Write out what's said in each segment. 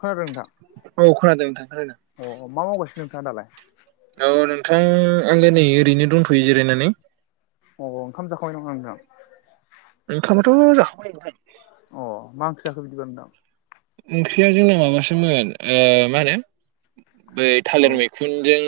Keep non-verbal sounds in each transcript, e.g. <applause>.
खोनादों नोंथां। औ खोनादों नोंथां खोनादों अ मा मावगासिनो नोंथाङा दालाय? औ नोंथां आङो नै ओरैनो दंथ'यो जिरायनानै। अ ओंखाम जाखांबाय नामा नोंथां? ओंखामाथ' जाखांबाय नोंथां अ मा ओंख्रि जाखो बिदिबा नोंथां? ओंख्रिया जोंना माबासोमोन ओ मा होनो बै औ थालिर मैख खुनजों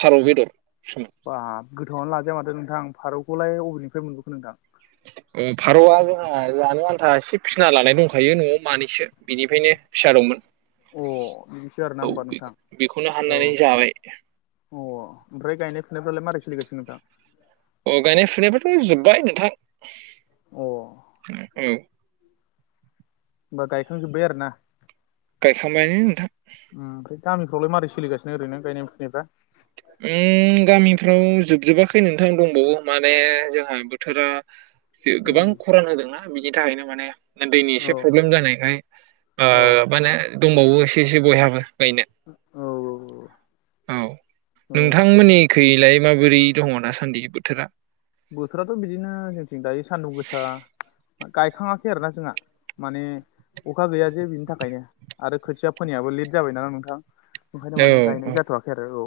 फारौ बेदरसोमोन बा गोथावनो लाजाया माथो नोंथां फारौखौलाय अबेनिफ्राय मोनबोखो नोंथां? ओ फारौआ जोंहा जानो आन्था एसे फिसिना लानाय दंखायो न'आव मानैसो बेनिफ्रायनो फिसा दंमोन। अ बिदिसो आरोना औ होमबा नोंथां बेखौनो औ हाननानै जाबाय अ ओमफ्राय गायनाय फुनायफ्रालाय मारै सलिगोसो नोंथां? अ गायनाय फुनायाबथ' जोब्बाय नोंथां। अ औ होमबा गायखांजोब्बाय आरो ना? गायखांबायानो नोंथां ओमफ्राय गामिफ्रावाय मारै सोलिगासिनो ओरैनो गायनाय फुनायफ्रा? ओं गामिफ्राव जोबजोबाखै नोंथां दंबावो माने जोंहा बोथोरा गोबां उम खरान होदोंना बिनि थाखायनो माने दैनि औ एसे प्रब्लेम जानायखाय औ ओ माने दंबावो एसे एसे बयहाबो गायनो। औ औ औ नोंथांमोननिखैलाय माबोरै दङ दासान्दि बोथोरा? बोथोराथ' बिदिनो जोंथिं दायो सानदुं गोसा गायखाङाखै आरो ना जोंहा। माने अखा गैया जे बिनि थाखायनो आरो खोथिया फोनायाबो लेट जाबाय ना नोंथां। ओंखायनो औ माने गायनाय औ जाथ'वाखै आरो औ।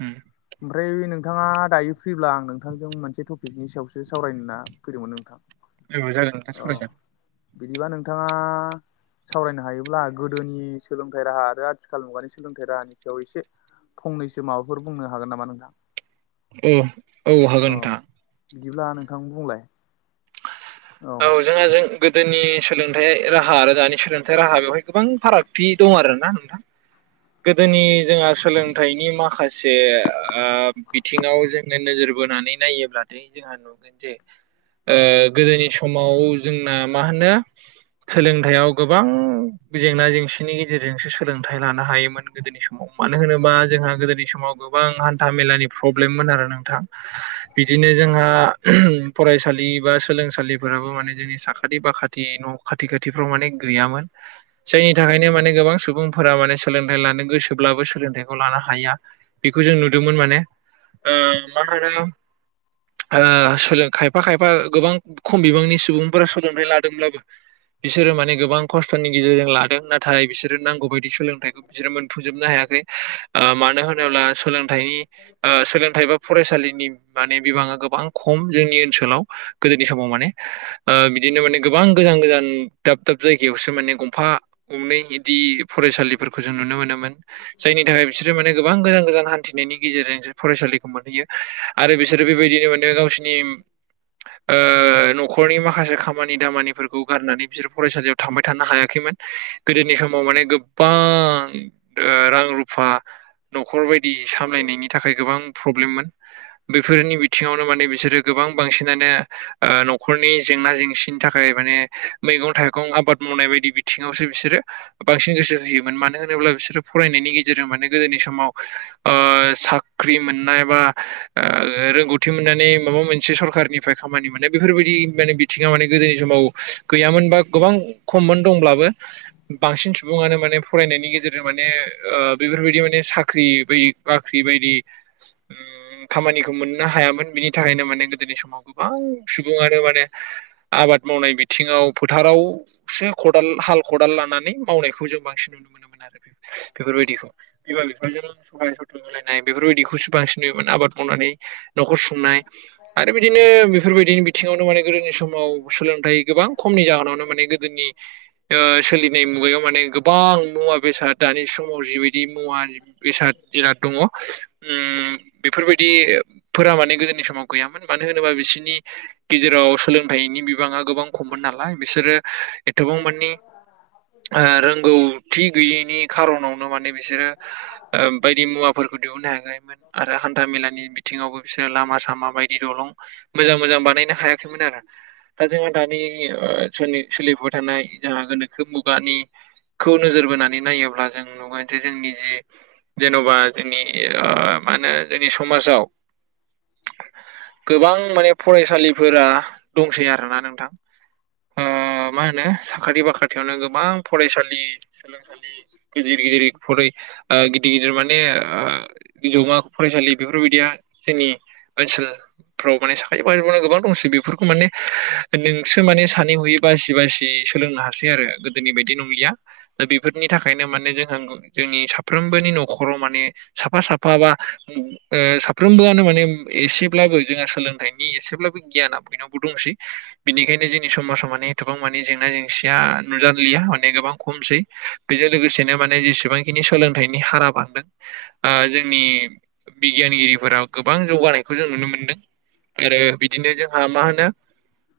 उम ओमफ्राय नोंथाङा दायो फ्रिब्ला आं नों थांजों मोनसे टपिकनि सायावसो सावरायना फैदोंमोन नोंथां। औ जागोन नोंथा औ सावरायजागोन। बिदिबा नोंथाङा सावरायनो हायोब्ला गोदोनि सोलोंथाइ राहा आरो आथिखाल मुगानि सोलोंथाइ राहानि सायाव एसे फंनैसो माबाफोर बुंनो हागोन नामा नोंथां? ए औ अ हागोन नोंथां बिदिब्ला नोंथां बुंलाय औ जोंहा जों गोदोनि सोलोंथाइ राहा आरो दानि सोलोंथाइ राहा बेवहाय गोबां फारागथि दं आरो ना नोंथां? गोदोनि जोंहा सोलोंथाइनि माखा से बिथिङाव जोङो नोजोर बोनानै नायोब्लाथाय जोंहा नुगोन जे ओ गोदोनि समाव जोंना मा होनो सोलोंथाइयाव गोबां जेंना जेंसिनि गेजेरजोंसो सोलोंथाइ लानो हायो मोन गोदोनि समाव मानो होनोबा जोंहा गोदोनि समाव गोबां हान्था मेलानि प्रब्लेममोन आरो नोंथां। बिदिनो जोंहा फरायसालि बा सोलोंसालिफोराबो माने जोंनि साखाथि बाखाथि न' खाथि खाथिफ्राव माने गैयामोन। जायनि थाखायनो माने गोबां सुबुंफोरा माने सोलों थाइ लानो गोसोब्लाबो सोलोंथाइखौ लानो हाया बेखौ जों नुदोंमोन माने। ओ मा होनो ओ सोलोंथाइ एफा खायफा गोबां खम बिबांनि सुबुंफोरा सोलोंथायाइ लादोंब्लाबो बिसोरो माने गोबां खस नि गेजेरजों लादों नाथाय बिसोरो नांगौ बायदि सोलोंथाइखौ बिसोरो मोनफुजोब हायाखै मानो होनोब्ला सोलोंथनि सोलोंथाइ बा फरायसालिनि माने बिबाङा गोबां खम जोंनि ओनसोलाव। गोदोनि समाव माने बिदिनो माने गोबां गोजान गोजान दाब दाब जायगायावसो माने गंफा गंनै बिदि फरेस जों नुनो मोनोमोन जायनि थाखाय बिसोरो माने गोबां गोजान गोजान हान्थिनायनि गेजेरजों जों फरायसालिखौ मोनहैयो आरो बिसोरो बे बायदिनो मोनानो गावसोरनि न'खरनि माखासे खामानि दामानिफोरखौ गारनानै बिसोर फरायसालियाव थांबाय थानो हायाखैमोन। गोदोनि समाव माने गोबां रां रुफा न'खर बायदि सामलायनायनि थाखाय गोबां प्रब्लेममोन बेफोरनि बिथिङावनो माने बिसोरो गोबां बांसिनानो न'खरनि जेंना जेंसिनि थाखाय माने मैगं थाइगं आबाद मावनाय बायदि बिथिङाव बांसिन गोसो होयोमोन मानो होनोब्ला बिसोरो फरायनायनि गेजेरजों माने गोदोनि समाव। साख्रि मोननाय बा रोंगौथि मोननानै माबा मोनसे सरखारनि। नि खामानि मोननाय बेफोर बायदि माने बिथिङा माने गोदोनि समाव गैयामोन बा गोबां खममोन दंब्लाबो। बांसिन सुबुङानो माने फरायनायनि गेजेर गेजेरजों माने बेफोरबायदि माने साख्रि बाय बाख्रि बायदि <inaudible> उम खामानिखौ मोननो हायामोन बिनि थाखायनो माने गोदोनि समाव गोबां सुबानो माने आबाद मावनाय बिथिङाव फोथाराव। सो खदाल हाल खदाल लानानै मावनायखौ जों बांसिन नुनो मोनो। बेफोरबायदिखौ बिमा बिफाजों सहाय सथ'लाय नाय बेफोरबायदिखौसो बांसिन नुयोमोन आबाद मावनानै न'खर संनाय आरो बिदिनो बेफोरबायदिनि बिथिङावनो माने गोदोनि समाव सोलोंथाइ गोबां खमनि जाहोनावनो माने गोदोनि सोलिनाय मुगायाव माने गोबां। मुवा बेसाद दानि समाव जिबायदि मुवा बेसाद जुनाद दङ बेफोर बायदि फोर माने गोदोनि समाव गैयामोन मानो होनोबा बिसोरनि गेजेराव सोलोंथाइनि बिबाङा गोबां खममोन नालाय बिसोरो एथ'बां माने रोंगौथि गैयैनि खार'नावनो माने बिसोरो बायदि मुवाफोरखौ दिहुननो हायाखैमोन। आरो हान्था मेलानि बिथिङावबो बिसोरो लामा सामा बायदि दलं मोजां मोजां बानायनो हायाखैमोन आरो। दा जोंहा दानि सोलिबोबाय थानाय जोंहा गोनोखो मुगानि खौ नोजोर बोनानै नायोब्ला जों नुगोन जे जोंनि जि जेन'बा जोंनि मा होनो जोंनि समाजाव गोबां माने फरायसालिफोरा दंसै आरोना नोंथां। मा होनो साखाथि बाखाथियावनो गोबां फरायसालि सोलोंसालि गिदिर गिदिर फरायै गिदिर गिदिर माने। जौमा फरायसालि बेफोरबायदिया जोंनि ओनसोल फ्राव माने साखाथि बाखनो गोबां दंसै बेफोरखौ माने नोंसो माने सानै हयै बासि बासि सोलोंनो हासै आरो गोदोनि बायदि नंलिया दा बेफोरनि थाखायनो माने जोंहा जोंनि साफ्रोमबोनि न'खराव माने साफा साफा बा साफ्रोमबोआनो माने एसेब्लाबो जोंहा सोलोंथाइनि एसेब्लाबो गियाना बयनावबो दंसै। बिनिखायनो जोंनि समाजाव माने गोबां माने जेंना जेंसिया नुजालिया माने गोबां खमसै बेजों लोगोसेनो माने जेसेबांखिनि सोलोंथाइनि हारा बांदों जोंनि बिगियानगिरिफोरा गोबां जौगानायखौ जों नुनो मोनदों। आरो बिदिनो जोंहा मा होनो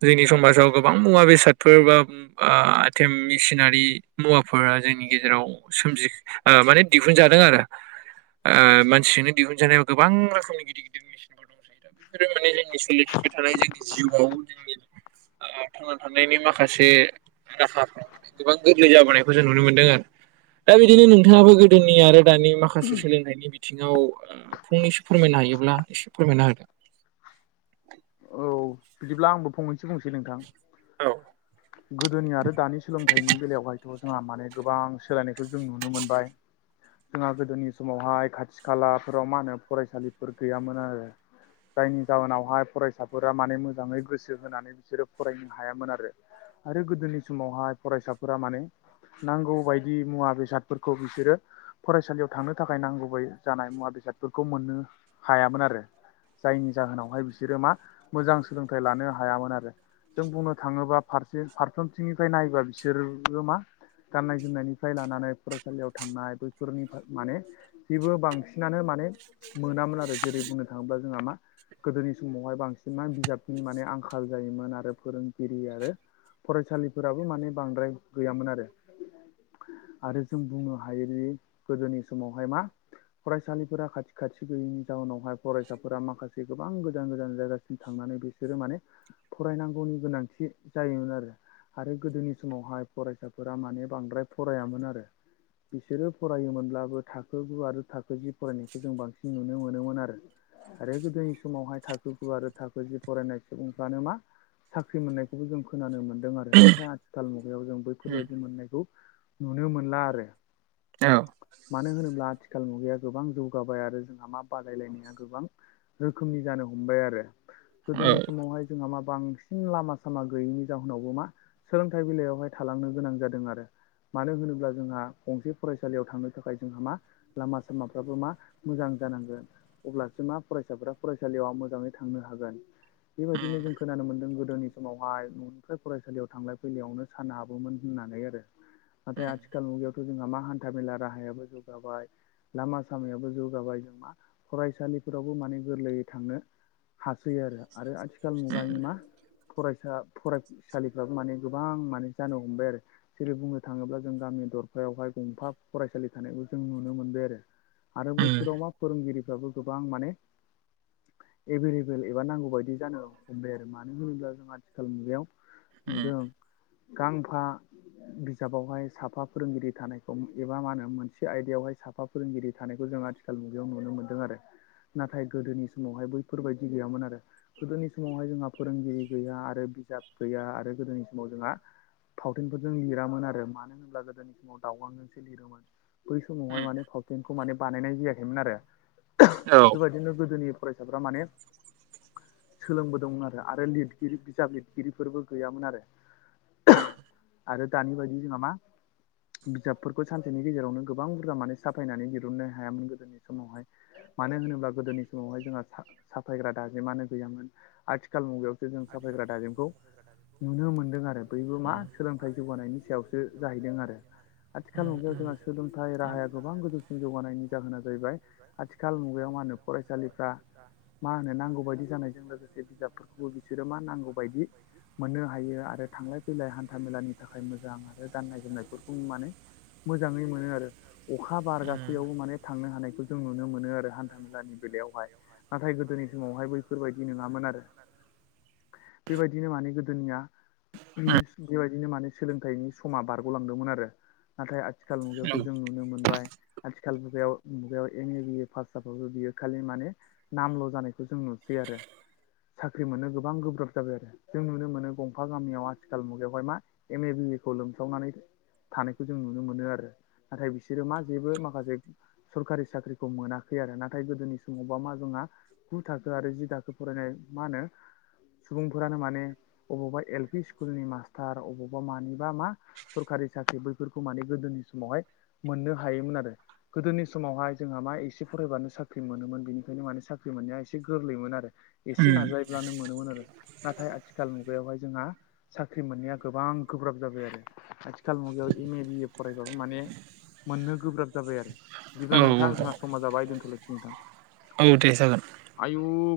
जोंनि समाजाव गोबां मुवा बेसादफोर बा ओ आइते मिसिनारि मुवाफोरा जों नि गेजेराव सोमजि माने दिहुनजादों आरो मानसिजोंनो दिहुनजानायाव गोबां रोखोमनि गिदिर गिदिर मेसिन <unintelligible> दा बेफोरो माने जोंनि सोलिबाय थानाय जोंनि जिउआव जोंनि थांना थानायनि माखासे राहाफोरा गोबां गोरलै जाबोनायखौ जों नुनो मोनदों। दा बिदिनो नोंथाङाबो गोदोनि आरो दानि माखासे सोलोंथाइनि बि बिथिङाव फंनैसो फोरमायनो हायोब्ला एसे फोरमायना होदो। औ बिदिब्ला आंबो फंनैसो बुंनोसै नोंथां। औ गोदोनि आरो दानि सोलोंथाइनि बेलायावहायथ' जोंहा माने गोबां सोलायनायखौ जों नुनो मोनबाय। जोंहा गोदोनि समावहाय खाथि खालाफोराव मा होनो फरायसालिफोर गैयामोन आरो जायनि जाहोनावहाय फरायसाफोरा माने मोजाङै गोसो होनानै बिसोरो फरायनो हायामोन आरो। आरो गोदोनि समावहाय फरायसाफोरा माने नांगौ बायदि मुवा बेसादफोरखौ बिसोरो फरायसालियाव थांनो थाखाय नांगौ बै जानाय मुवा बेसादफोरखौ मोननो हायामोन आरो। जायनि जाहोनावहाय बिसोरो मा मोजां सोलोंथाइ लानो हायामोन आरो। जों बुंनो थाङोबा फारसे फारफ्रोमथिंनिफ्राय नायोबा बिसोरबो मा गाननाय जोमनायनिफ्राय लानानै फरायसालियाव थांनाय बैफोरनि माने जेबो बांसिनानो माने मोनामोन आरो जेरै बुंनो थाङोब्ला जोंहा मा गोदोनि समावहाय बांसिन बिजाबनि माने आंखाल जायोमोन आरो फोरोंगिरि आरो फरायसालिफोराबो माने बांद्राय गैयामोन आरो। आरो जों बुंनो हायोदि गोदोनि समावहाय मा फरायसालिफोरा खाथि खाथि गैयिनि जाहोनावहाय फरायसाफोरा माखासे गोबां गोजान गोजान जायगा थांनानै बिसोरो माने फरायनांगौनि गोनांथि जायोमोन आरो। आरो गोदोनि समावहाय फरायसाफोरा माने बांद्राय फरायामोन आरो। बिसोरो फरायोमोनब्लाबो थाखो गु आरो थाखो जि फरायनायखौ जों बांसिन नुनो मोनोमोन आरो। आरो गोदोनि समावहाय थाखो गु आरो थाखो जि फरायनाय सुबुंफ्रानो मा साख्रि मोननायखौबो जों खोनानो मोनदों आरो नाथाय आथिखाल मुगायाव जों उम बैफोरबायदि मोननायखौ नुनो मोनला आरो। औ मानो होनोब्ला आथिखाल मुगाया गोबां जौगाबाय आरो जोंहा मा बादायलायनाया गोबां रोखोमनि जानो हमबाय आरो। औ गोदोनि समावहाय जोंहा मा बांसिन लामा सामा गैयैनि जाहोनावबो मा सोलोंथाइ बिलायावहाय थालांनो गोनां जादों आरो। मानो होनोब्ला जोंहा गंसे फरायसालियाव थांनो थाखाय जोंहा मा लामा सामाफ्राबो मा मोजां जानांगोन अब्लासो मा फरायसाफ्रा फरायसालियाव मोजाङै थांनो हागोन बेबायदिनो उम जों खोनानो मोन्दों गोदोनि समावहाय न'निफ्राय फरायसालियाव थांलाय फैलायावनो सान हाबोमोन होननानै आरो नाथाय उम आथिखाल मुगायाव थ' जोंहा मा हान्था मेला राहायाबो जौगाबाय लामा सामायाबो जौगाबाय जों मा फरायसालिफोरावबो माने गोरलैयै थांनो हासै आरो आरो आथिखाल उम मुगानि मा फरायसा फराय फरायसालिफ्राबो माने गोबां माने जानो हमबाय आरो जेरै बुंनो थाङोब्ला जों गामि दरफायावहाय गंफा फरायसालि थानायखौ जों नुनो मोनबाय आरो आरो उम बैफोराव मा फोरोंगिरिफ्राबो गोबां माने एबेलेबेल बेल एबा नांगौ बायदि जानो हमबाय आरो मानो होनोब्ला जों आथिखाल मुगायाव उम नुदों गांफा बिजाबावहाय साफा फोरोंगिरि थानायखौ एबा मा होनो मोनसे आयदायावहाय साफा फोरोंगिरि थानायखौ जों आथिखाल मुगायाव नुनो मोन्दों आरो नाथाय गोदोनि समावहाय बैफोरबायदि गैयामोन आरो गोदोनि समावहाय जोंहा फोरोंगिरि गैया आरो बिजाब गैया आरो गोदोनि समाव जोंहा फावथेनफोरजों लिरामोन आरो मानो होनब्ला गोदोनि समाव दावगांजोंसो लिरोमोन। बै समावहाय उम माने फावथेनखौ माने बानायनाय जायाखैमोन आरो औ बेबायदिनो गोदोनि फरायसाफ्रा माने सोलोंबोदोंमोन आरो आरो लिरगिरि बिजाब लिरगिरिफोरबो गैयामोन आरो। उम आरो दानि बायदि जोङा मा बिजाबफोरखौ सानसेनि गेजेरावनो गोबां बुरजा माने साफायनानै दिरुननो हायामोन गोदोनि समावहाय। मानो होनोब्ला गोदोनि समावहाय जोंहा सा साक साफायग्रा दाजेमानो गैयामोन आथिखाल मुगायावसो जों साफायग्रा दाजेमखौ नुनो मोनदों आरो बैबो मा सोलोंथाइ जौगानायनि सायावसो जाहैदों आरो। आथिखाल उम उम मुगायाव जोंहा सोंलोथाइ औ राहाया गोबां गोजौसिम जौगानायनि जाहोना जाहैबाय आथिखाल मुगायाव मा होनो फरायसालिफ्रा मा होनो नांगौ बायदि जानायजों लोगोसे बिजाबफोरखौबो बिसोरो मा नांगौ बायदि मोननो हायो आरो थांलाय फैलाय हान्था मेलानि थाखाय मोजां आरो गाननाय जोमनायफोरखौ माने मोजाङै मोनो आरो। अखा औ बारगासैयावबो माने थांनो हानायखौ जों नुनो मोनो आरो हान्था मेलानि बेलायावहाय। नाथाय गोदोनि समावहाय बैफोरबायदि नोङामोन आरो बेबायदिनो माने गोदोनिया बेबायदिनो माने सोलोंथाइनि समा बारग'लांदोंमोन आरो। नाथाय आथिखाल मुगायावथ' जों नुनो मोनबाय। आथिखाल मुगायाव मुगायाव एम ए बिए पास जाबाबो बियो खालि माने नामल' जानायखौ जों नुसै आरो। साख्रि मोननो गोबां गोब्राब जाबाय आरो जों नुनो मोनो गंफा गामियाव आथिखाल मुगायावहाय मा एम ए बिए खौ लोमसावनानै थानायखौ जों नुनो मोनो आरो नाथाय बिसोरो मा जेबो माखासे सरखारि साख्रिखौ मोनाखै आरो नाथाय गोदोनि समावबा मा जोङा गु थाखो आरो जि थाखो फरायनाय मा होनो सुबुंफोरानो माने अबावबा एल पि स्कुलनि मास्टार अबावबा मानिबा मा सरखारि साख्रि बैफोरखौ माने गोदोनि समावहाय मोननो हायोमोन आरो‌। गोदोनि समावहाय जोंहा मा एसे फरायबानो साख्रि मोनोमोन बिनि खायनो माने साख्रि मोननाया एसे गोरलैमोन आरो एसे उम नाजायोब्लानो मोनोमोन आरो। नाथाय आथिखाल मुगायावहाय जोंहा साख्रि मोननाया गोबां गोब्राब जाबाय आरो आथिखाल मुगायाव एम ए बिए फरायबाबो माने मोननो गोब्राब जाबाय आरो बिदिब्ला औ नोंथां औ जोंहा समाजा बाय दोनथ'नोसै नोंथां। औ दे जागोन। आयु